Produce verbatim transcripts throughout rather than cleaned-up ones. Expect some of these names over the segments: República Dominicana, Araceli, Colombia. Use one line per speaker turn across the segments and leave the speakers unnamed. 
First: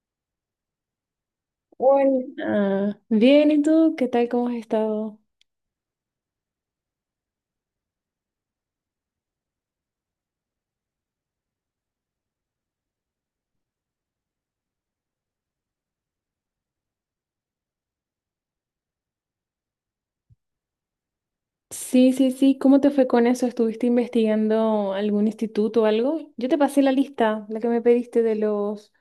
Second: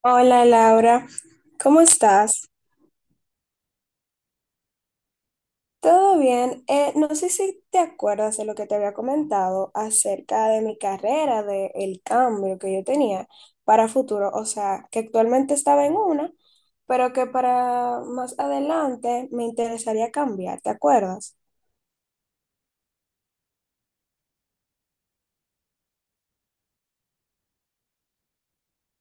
Hola, Laura. ¿Cómo estás?
Hola, bien, ¿y tú? ¿Qué tal? ¿Cómo has estado?
¿Todo bien? Eh, no sé si te acuerdas de lo que te había comentado acerca de mi carrera, del cambio que yo tenía para futuro, o sea, que actualmente estaba en una, pero que para más adelante me interesaría cambiar, ¿te acuerdas?
Sí, sí, sí, ¿cómo te fue con eso? ¿Estuviste investigando algún instituto o algo? Yo te pasé la lista, la que me pediste de los,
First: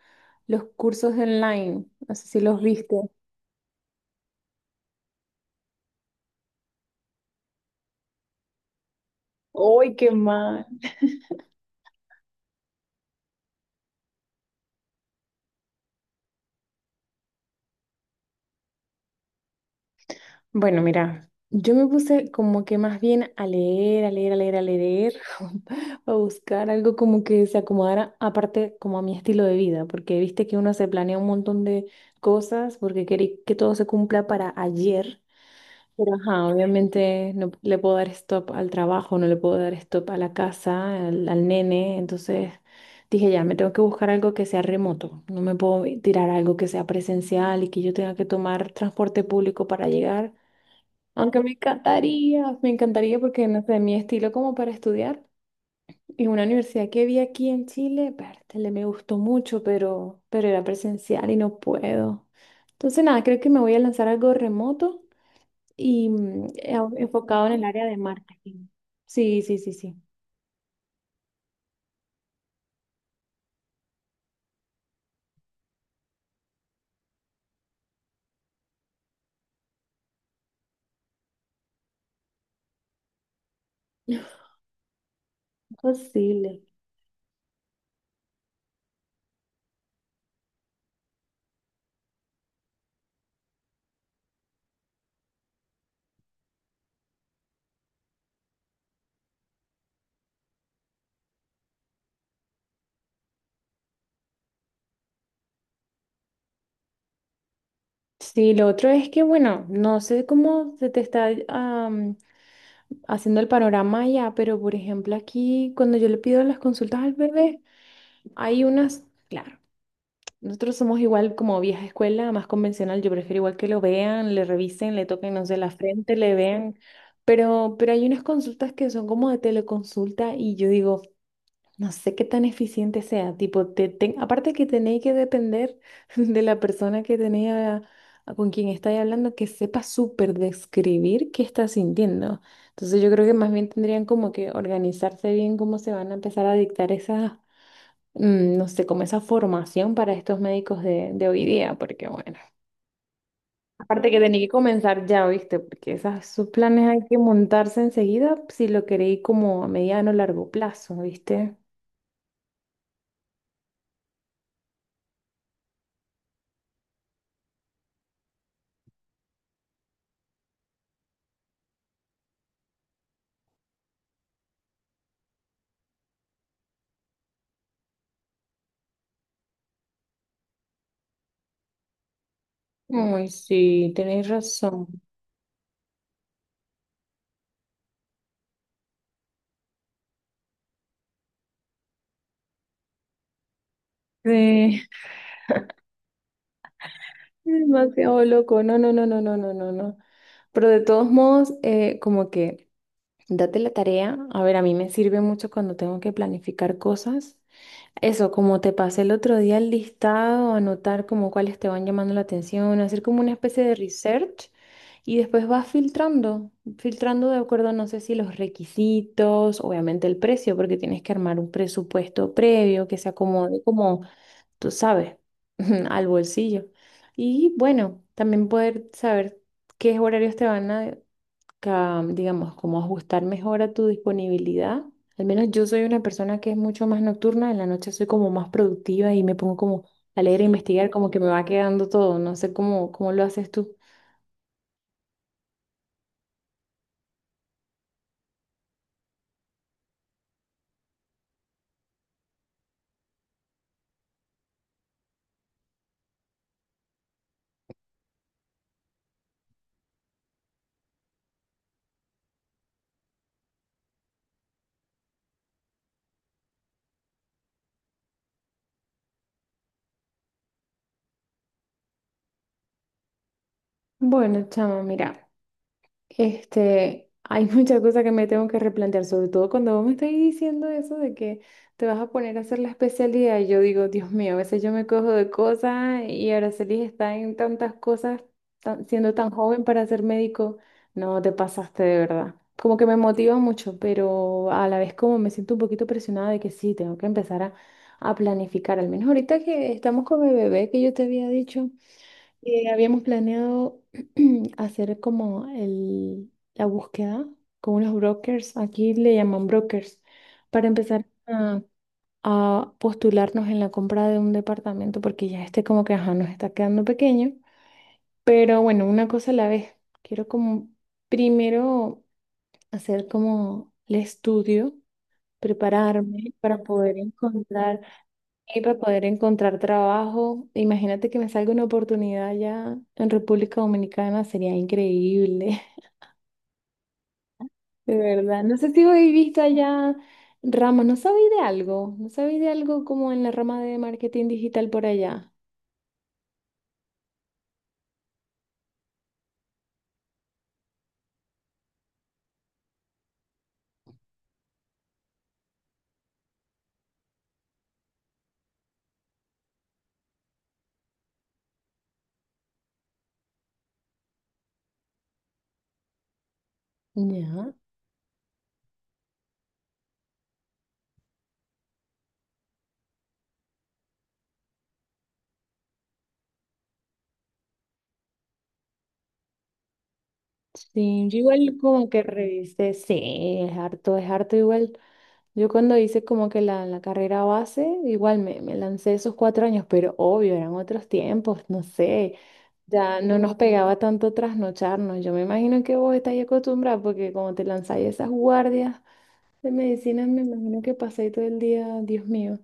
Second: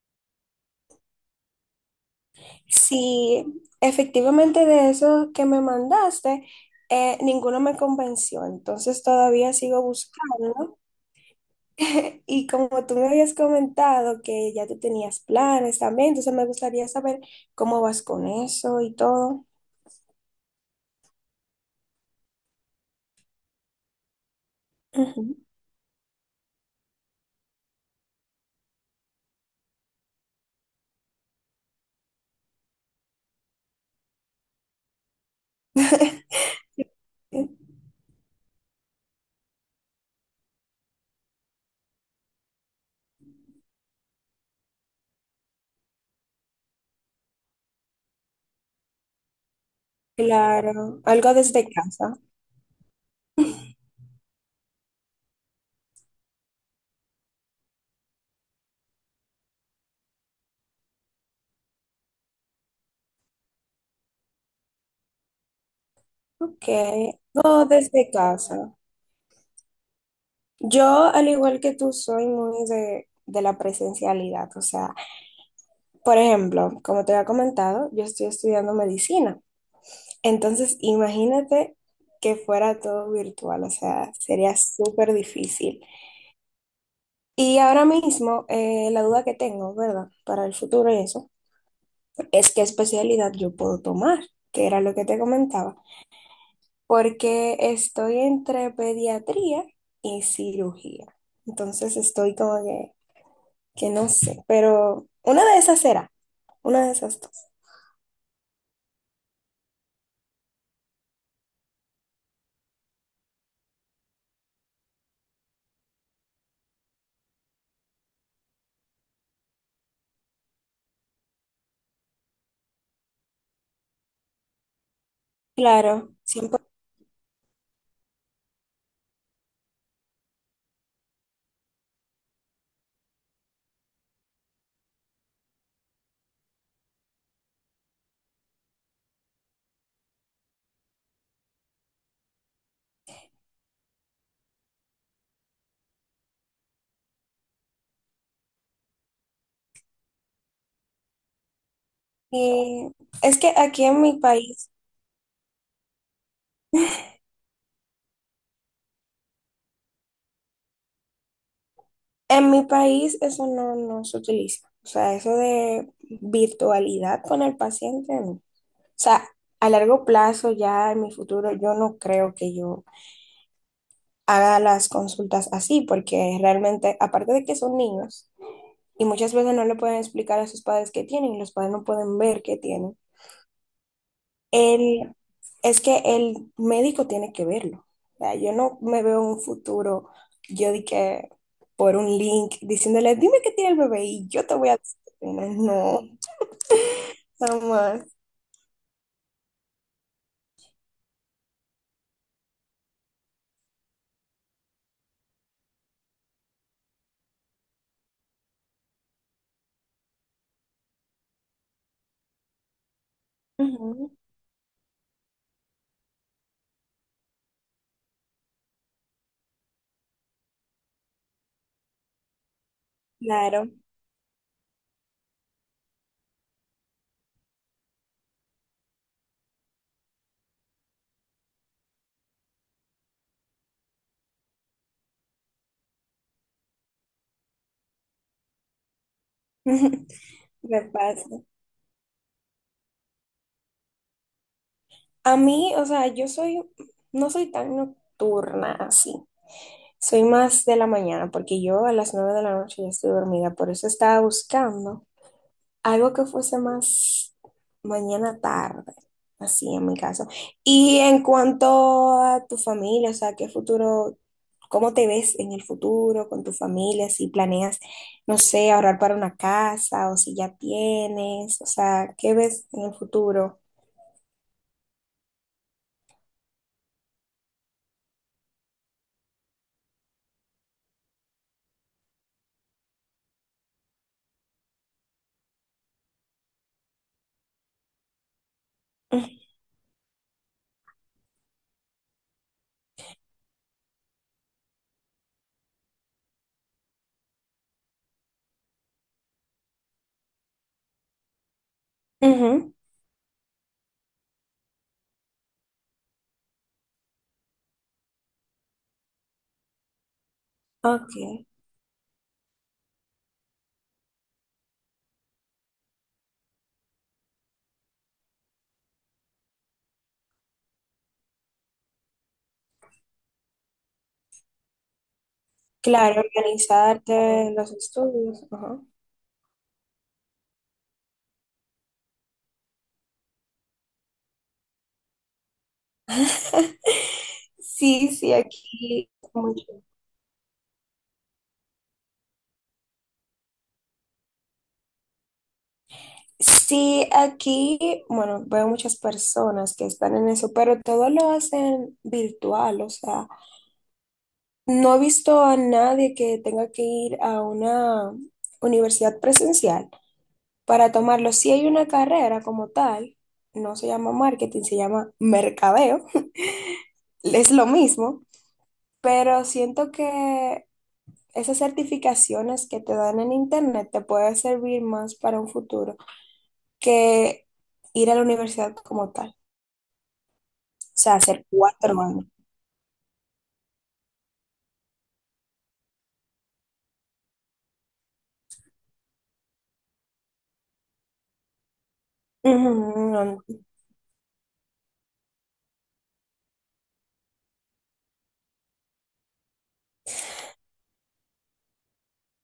los cursos online, no sé si los viste.
Sí, efectivamente de eso que me mandaste, eh, ninguno me convenció, entonces todavía sigo
¡Ay, qué mal!
buscando. Y como tú me habías comentado que ya tú tenías planes también, entonces me gustaría saber cómo vas con eso y todo.
Bueno, mira, yo me puse como que más bien a leer, a leer, a leer, a leer,
Ujú.
a buscar algo como que se acomodara, aparte como a mi estilo de vida, porque viste que uno se planea un montón de cosas porque quiere que todo se cumpla para ayer, pero ajá, obviamente no le puedo dar stop al trabajo, no le puedo dar stop a la casa, al, al nene, entonces dije ya, me tengo que buscar algo que sea remoto, no me puedo tirar a algo que sea presencial y que yo tenga que tomar transporte público para llegar.
Claro, algo
Aunque me
desde casa.
encantaría, me encantaría porque no sé, mi estilo como para estudiar y una universidad que vi aquí en Chile, pértale, me gustó mucho, pero, pero era presencial y no puedo. Entonces nada, creo que me voy a lanzar algo remoto y mm,
Ok,
eh, enfocado en el
no
área de
desde
marketing.
casa.
Sí, sí, sí, sí.
Yo, al igual que tú, soy muy de, de la presencialidad. O sea, por ejemplo, como te había comentado, yo estoy estudiando medicina. Entonces, imagínate que fuera todo virtual. O sea, sería súper difícil.
Posible.
Y ahora mismo, eh, la duda que tengo, ¿verdad? Para el futuro y eso, es qué especialidad yo puedo tomar, que era lo que te comentaba. Porque estoy entre pediatría y cirugía. Entonces, estoy como que que no sé, pero una de esas será, una de esas dos.
Sí, lo otro es que, bueno, no sé cómo se te está am, haciendo el panorama allá, pero por ejemplo aquí cuando yo le pido las consultas al bebé, hay unas, claro. Nosotros somos igual como vieja escuela, más convencional. Yo prefiero igual que lo vean, le revisen, le toquen, no sé, la
Claro,
frente, le
siempre.
vean. Pero, pero hay unas consultas que son como de teleconsulta y yo digo, no sé qué tan eficiente sea. Tipo, te, ten- aparte que tenéis que depender de la persona que tenéis a- a con quien estáis hablando, que sepa súper describir qué está sintiendo. Entonces yo creo que más bien tendrían como que organizarse bien cómo se van a empezar a dictar esas mm, no sé, como esa formación para estos médicos de, de hoy día, porque bueno,
que- Es que aquí en
aparte
mi
que tenía que
país,
comenzar ya, ¿viste? Porque esas, sus planes hay que montarse enseguida si lo queréis como a mediano o largo plazo, ¿viste?
en mi país eso no, no se utiliza. O sea, eso de virtualidad con el paciente, no. O sea, a largo plazo, ya en mi futuro, yo no creo que yo haga las consultas así, porque realmente, aparte de que son niños, y muchas veces no le pueden explicar a sus padres qué tienen, y los padres no pueden ver qué tienen.
Ay, sí, tenéis razón.
Él, es que el médico tiene que verlo. O sea, yo no me veo en un futuro, yo di que por un link diciéndole, "dime qué tiene el bebé y yo te voy a
Sí,
decir qué tiene". No, jamás.
demasiado loco. No, no, no, no, no, no, no, no. Pero de todos modos, eh, como que date la tarea. A ver, a mí me sirve mucho cuando tengo que planificar cosas. Eso, como te pasé el otro día el listado, anotar como cuáles te van llamando la atención, hacer como una especie de
Ujú.
research y después vas filtrando, filtrando de acuerdo, no sé si los requisitos, obviamente el precio, porque tienes que armar un presupuesto previo que se acomode
Claro,
como, tú sabes, al bolsillo. Y bueno, también poder saber qué horarios te van a, ca- digamos, como ajustar mejor a tu disponibilidad. Al menos yo soy una persona que es mucho más nocturna, en la noche soy como más productiva y me pongo como a leer e
me
investigar, como que me
pasa.
va quedando todo, no sé cómo, cómo lo haces tú.
A mí, o sea, yo soy, no soy tan nocturna así. Soy más de la mañana, porque yo a las nueve de la noche ya estoy dormida, por eso estaba buscando algo que fuese más mañana tarde, así en mi caso. Y en cuanto a tu familia, o sea, ¿qué futuro, cómo te ves en el futuro con tu familia? Si planeas, no sé, ahorrar para una casa o si ya tienes, o sea, ¿qué ves en el futuro?
Bueno, chama, mira. Este, hay muchas cosas que me tengo que replantear, sobre todo cuando vos me estáis diciendo eso de que te vas a poner a hacer la especialidad. Y yo digo, Dios mío, a veces yo me cojo de cosas y Araceli está en tantas cosas, tan- siendo tan joven para ser médico. No, te pasaste de verdad. Como que me motiva mucho, pero a la vez como me siento un poquito presionada de que sí, tengo que empezar a, a planificar. Al menos ahorita que estamos con mi bebé, que yo te había dicho. Eh,
Ujú.
habíamos planeado hacer como el, la búsqueda con unos brokers, aquí le llaman brokers, para empezar
Ok.
a, a postularnos en la compra de un departamento, porque ya este como que ajá, nos está quedando pequeño. Pero bueno, una cosa a la vez. Quiero como primero hacer como el estudio,
Claro,
prepararme para poder
organizarte los
encontrar
estudios.
y para
Ajá.
poder encontrar trabajo, imagínate que me salga una oportunidad allá en República Dominicana, sería increíble, de
Sí, sí,
verdad. No sé si
aquí
habéis visto
mucho.
allá ramas, no sabéis de algo, no sabéis de algo como en la rama de marketing digital por allá.
Sí, aquí, bueno, veo muchas personas que están en eso, pero todo lo hacen virtual, o sea, no he visto a nadie que tenga que ir a una universidad presencial para tomarlo. Si hay una carrera como tal, no se llama marketing, se llama mercadeo, es
Ya,
lo mismo, pero siento que esas certificaciones que te dan en internet te pueden servir más para un futuro que ir a la universidad como tal. O
sí,
sea,
yo
hacer
igual como
cuatro
que
años.
revisé, sí, es harto, es harto igual. Yo cuando hice como que la, la carrera base, igual me, me lancé esos cuatro años, pero obvio, eran otros tiempos, no sé. Ya no nos
Ujú.
pegaba tanto trasnocharnos. Yo me imagino que vos estáis acostumbrada porque como te lanzáis esas guardias de medicina, me imagino que pasáis todo el día, Dios mío,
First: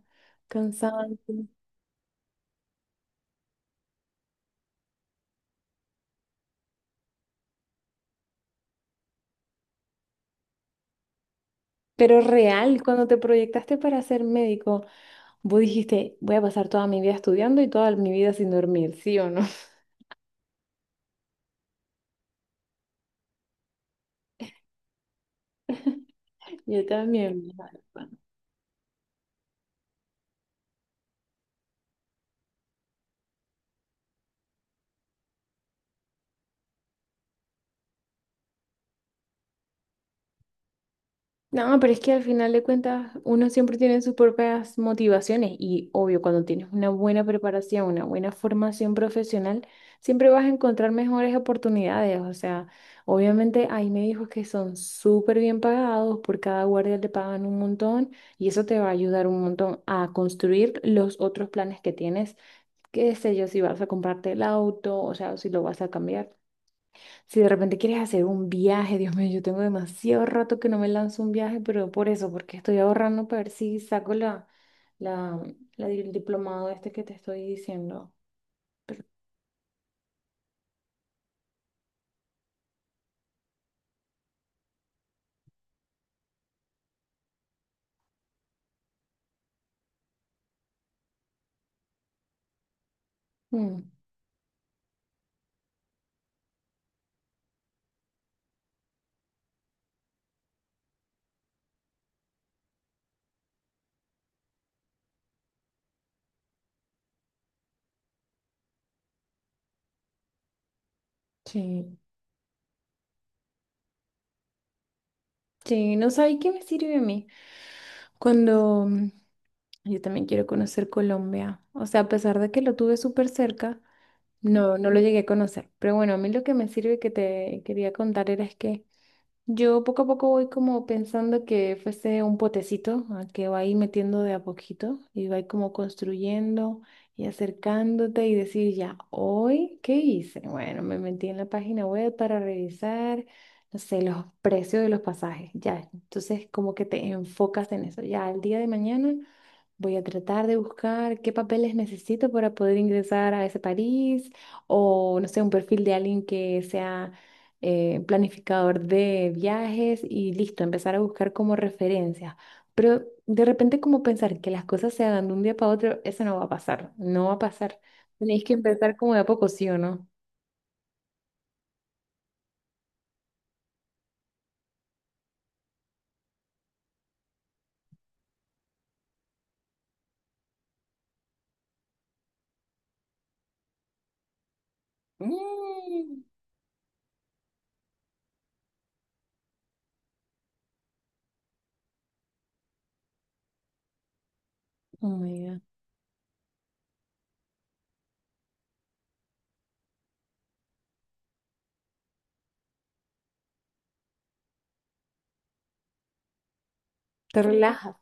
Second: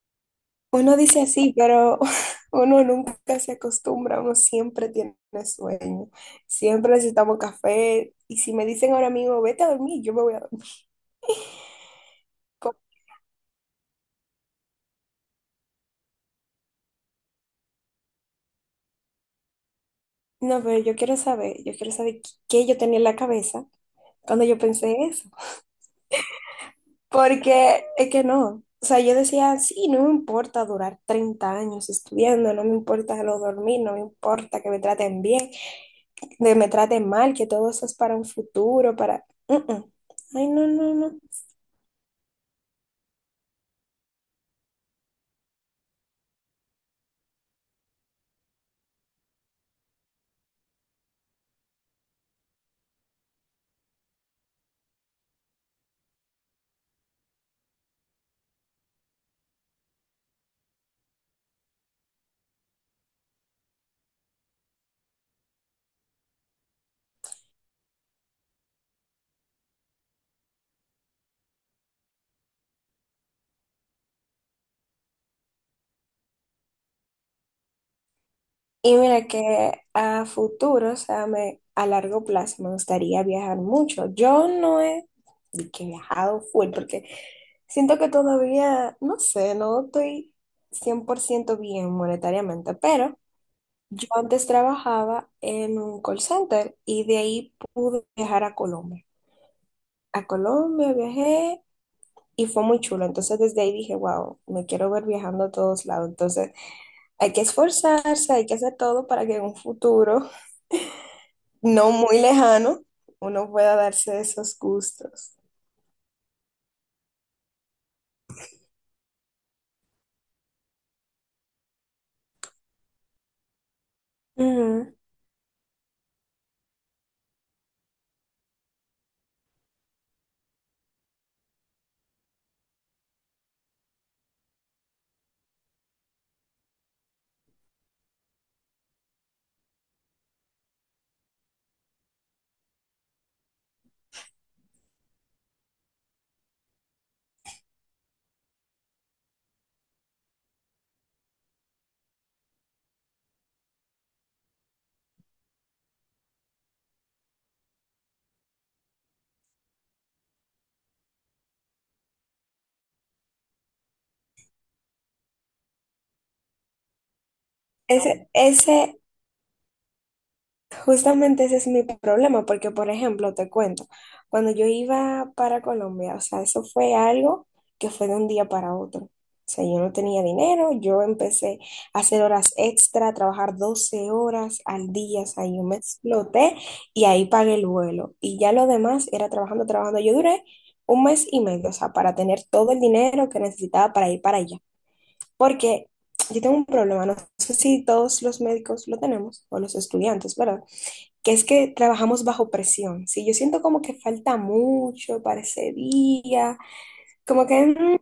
Uno dice
cansante.
así, pero uno nunca se acostumbra, uno siempre tiene sueño, siempre necesitamos café. Y si me dicen ahora mismo, vete a dormir, yo me voy a dormir.
Pero
Co-
real, cuando te proyectaste para ser médico, vos dijiste, voy a pasar toda mi vida estudiando y toda mi vida sin dormir, ¿sí o no?
No, pero yo quiero saber, yo quiero saber qué qué yo tenía en la cabeza cuando yo pensé eso.
Yo también.
Porque es que no. O sea, yo decía, sí, no me importa durar treinta años estudiando, no me importa lo dormir, no me importa que me traten bien, que me traten mal, que todo eso es para un futuro, para... Mm, mm. Ay, no, no, no.
No, pero es que al final de cuentas uno siempre tiene sus propias motivaciones y obvio, cuando tienes una buena preparación, una buena formación profesional, siempre vas a encontrar mejores oportunidades. O sea, obviamente hay médicos que son súper bien pagados, por cada guardia te pagan un montón y eso te va a ayudar un montón a construir los otros planes que tienes, qué sé yo, si vas a comprarte el auto, o sea, si lo vas a cambiar. Si de repente quieres hacer un viaje, Dios mío, yo tengo demasiado rato que no me lanzo un viaje, pero por eso, porque estoy ahorrando para ver si saco la, la, la di- el diplomado este que te estoy diciendo.
Y mira que a futuro, o sea, me, a largo plazo me gustaría viajar mucho. Yo no he de que he viajado full porque siento que todavía, no sé, no estoy cien por ciento bien monetariamente, pero
Mm,
yo antes trabajaba en un call center y de ahí pude viajar a Colombia. A Colombia viajé y fue muy chulo. Entonces desde ahí dije, wow, me quiero ver viajando a todos lados. Entonces hay que esforzarse, hay que hacer todo para que en un futuro no
sí,
muy lejano uno pueda darse esos gustos.
sí, no sabes qué me sirve a mí. Cuando mm, yo también quiero conocer Colombia, o sea, a pesar de que lo tuve súper cerca, no, no
Ujú.
lo llegué a conocer. Pero bueno, a mí lo que me sirve que te quería contar era es que yo poco a poco voy como pensando que fuese un potecito a que va ahí metiendo de a poquito y va ahí como construyendo y acercándote y decir ya, hoy, ¿qué hice? Bueno, me metí en la página web para revisar, no sé, los precios de los pasajes, ya. Entonces como que te enfocas en eso, ya, el día de mañana. Voy a tratar de buscar qué papeles necesito para poder ingresar a ese país o, no sé, un perfil de alguien que sea eh, planificador de viajes y listo, empezar a buscar como referencias. Pero de repente como pensar que las cosas se hagan de un día para otro, eso no va a pasar, no va a pasar.
Ese,
Tenéis que empezar
ese
como de a poco, ¿sí o no?
Justamente ese es mi problema, porque por ejemplo, te cuento, cuando yo iba para Colombia, o sea, eso fue algo que fue de un día para otro. O sea, yo no tenía dinero, yo empecé a hacer horas extra, a trabajar doce horas al día, o sea, yo me
Mm.
exploté y ahí pagué el vuelo. Y ya lo demás era trabajando, trabajando. Yo duré un mes y medio, o sea, para tener todo el dinero que necesitaba para ir para allá.
Oh my God.
Porque yo tengo un problema, no sé si todos los médicos lo tenemos, o los estudiantes, ¿verdad? Que es que trabajamos bajo presión. Si yo siento como que falta mucho para ese día,
Te
como que
relajas.
mm,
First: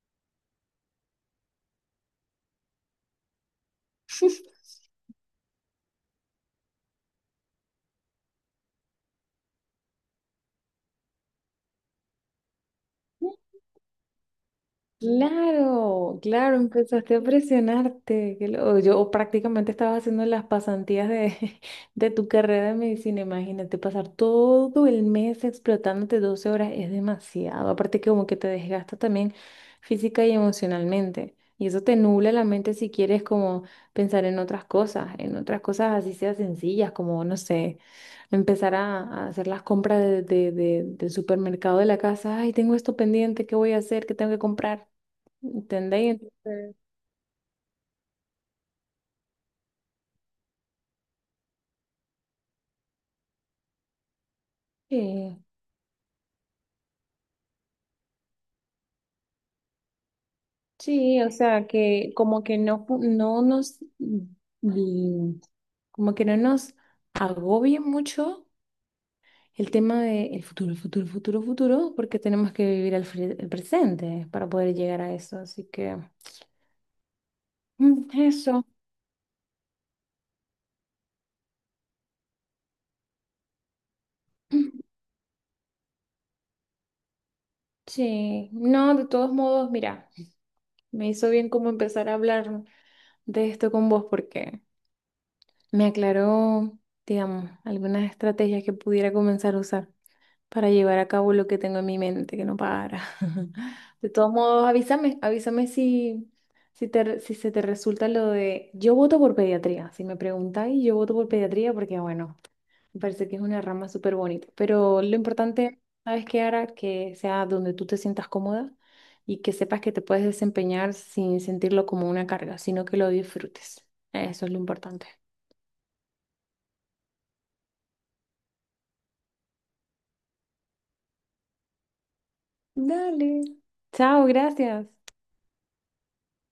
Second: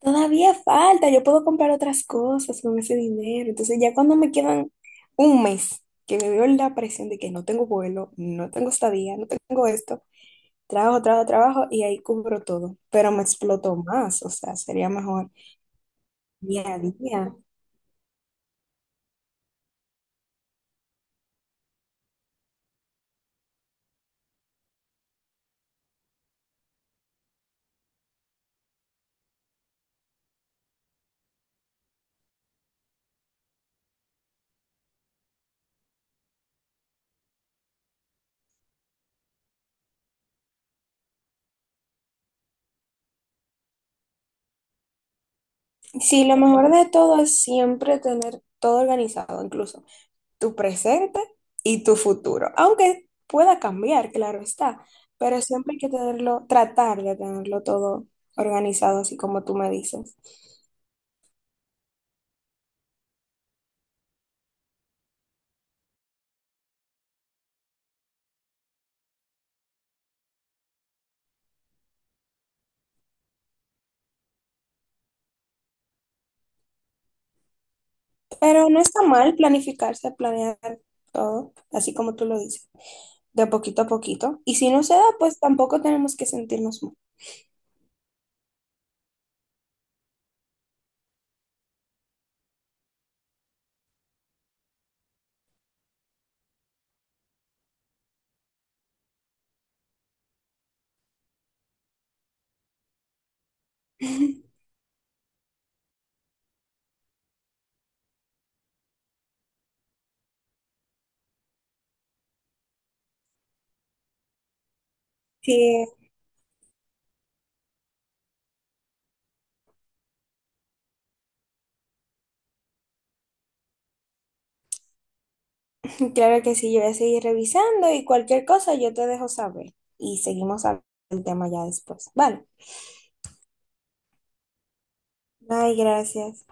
todavía falta, yo puedo comprar otras cosas con ese dinero. Entonces ya cuando me quedan un mes, que me veo en la presión de que no tengo vuelo, no tengo estadía, no tengo esto, trabajo, trabajo, trabajo y ahí cubro todo. Pero me exploto más, o sea, sería mejor
Claro, claro,
día a
empezaste
día.
a presionarte. qué lo- Yo prácticamente estaba haciendo las pasantías de, de tu carrera de medicina. Imagínate, pasar todo el mes explotándote doce horas es demasiado. Aparte que como que te desgasta también física y emocionalmente. Y eso te nubla la mente si quieres como pensar en otras cosas, en otras cosas así sea sencillas, como, no sé, empezar a, a hacer las compras de- de- de- del supermercado de la casa. Ay, tengo esto pendiente, ¿qué voy a hacer? ¿Qué tengo que comprar? ¿Entendéis?
Sí, lo mejor
Entonces,
de todo es siempre tener todo organizado, incluso tu presente y tu futuro. Aunque pueda cambiar, claro está,
sí,
pero siempre hay que tenerlo, tratar de tenerlo todo organizado, así como tú me dices.
sí, o sea, que como que no, pu- no nos, mm, como que no nos agobie mucho el tema de el futuro, futuro, futuro, futuro, porque tenemos que vivir el, fre- el presente para poder llegar a eso. Así que, mm, eso.
Pero no está mal planificarse, planear todo, así como tú lo dices, de poquito a poquito. Y si no se da, pues tampoco tenemos que sentirnos mal.
Sí, no, de todos modos, mira, me hizo bien como empezar a hablar de esto con vos porque me aclaró, digamos, algunas estrategias que pudiera comenzar a usar para llevar a cabo lo que tengo en mi mente, que no para. De todos modos, avísame, avísame si, si, te, re- si se te resulta lo de... Yo voto por pediatría, si me preguntáis, yo voto por pediatría porque, bueno, me parece que es una rama súper bonita. Pero lo importante,
Sí,
¿sabes qué, Ara? Que sea donde tú te sientas cómoda y que sepas que te puedes desempeñar sin sentirlo como una carga, sino que lo disfrutes. Eso es lo importante.
claro que sí, yo voy a seguir revisando y cualquier cosa yo te dejo saber. Y seguimos hablando del tema ya después. Vale.
Dale. Chao, gracias.
Ay, gracias.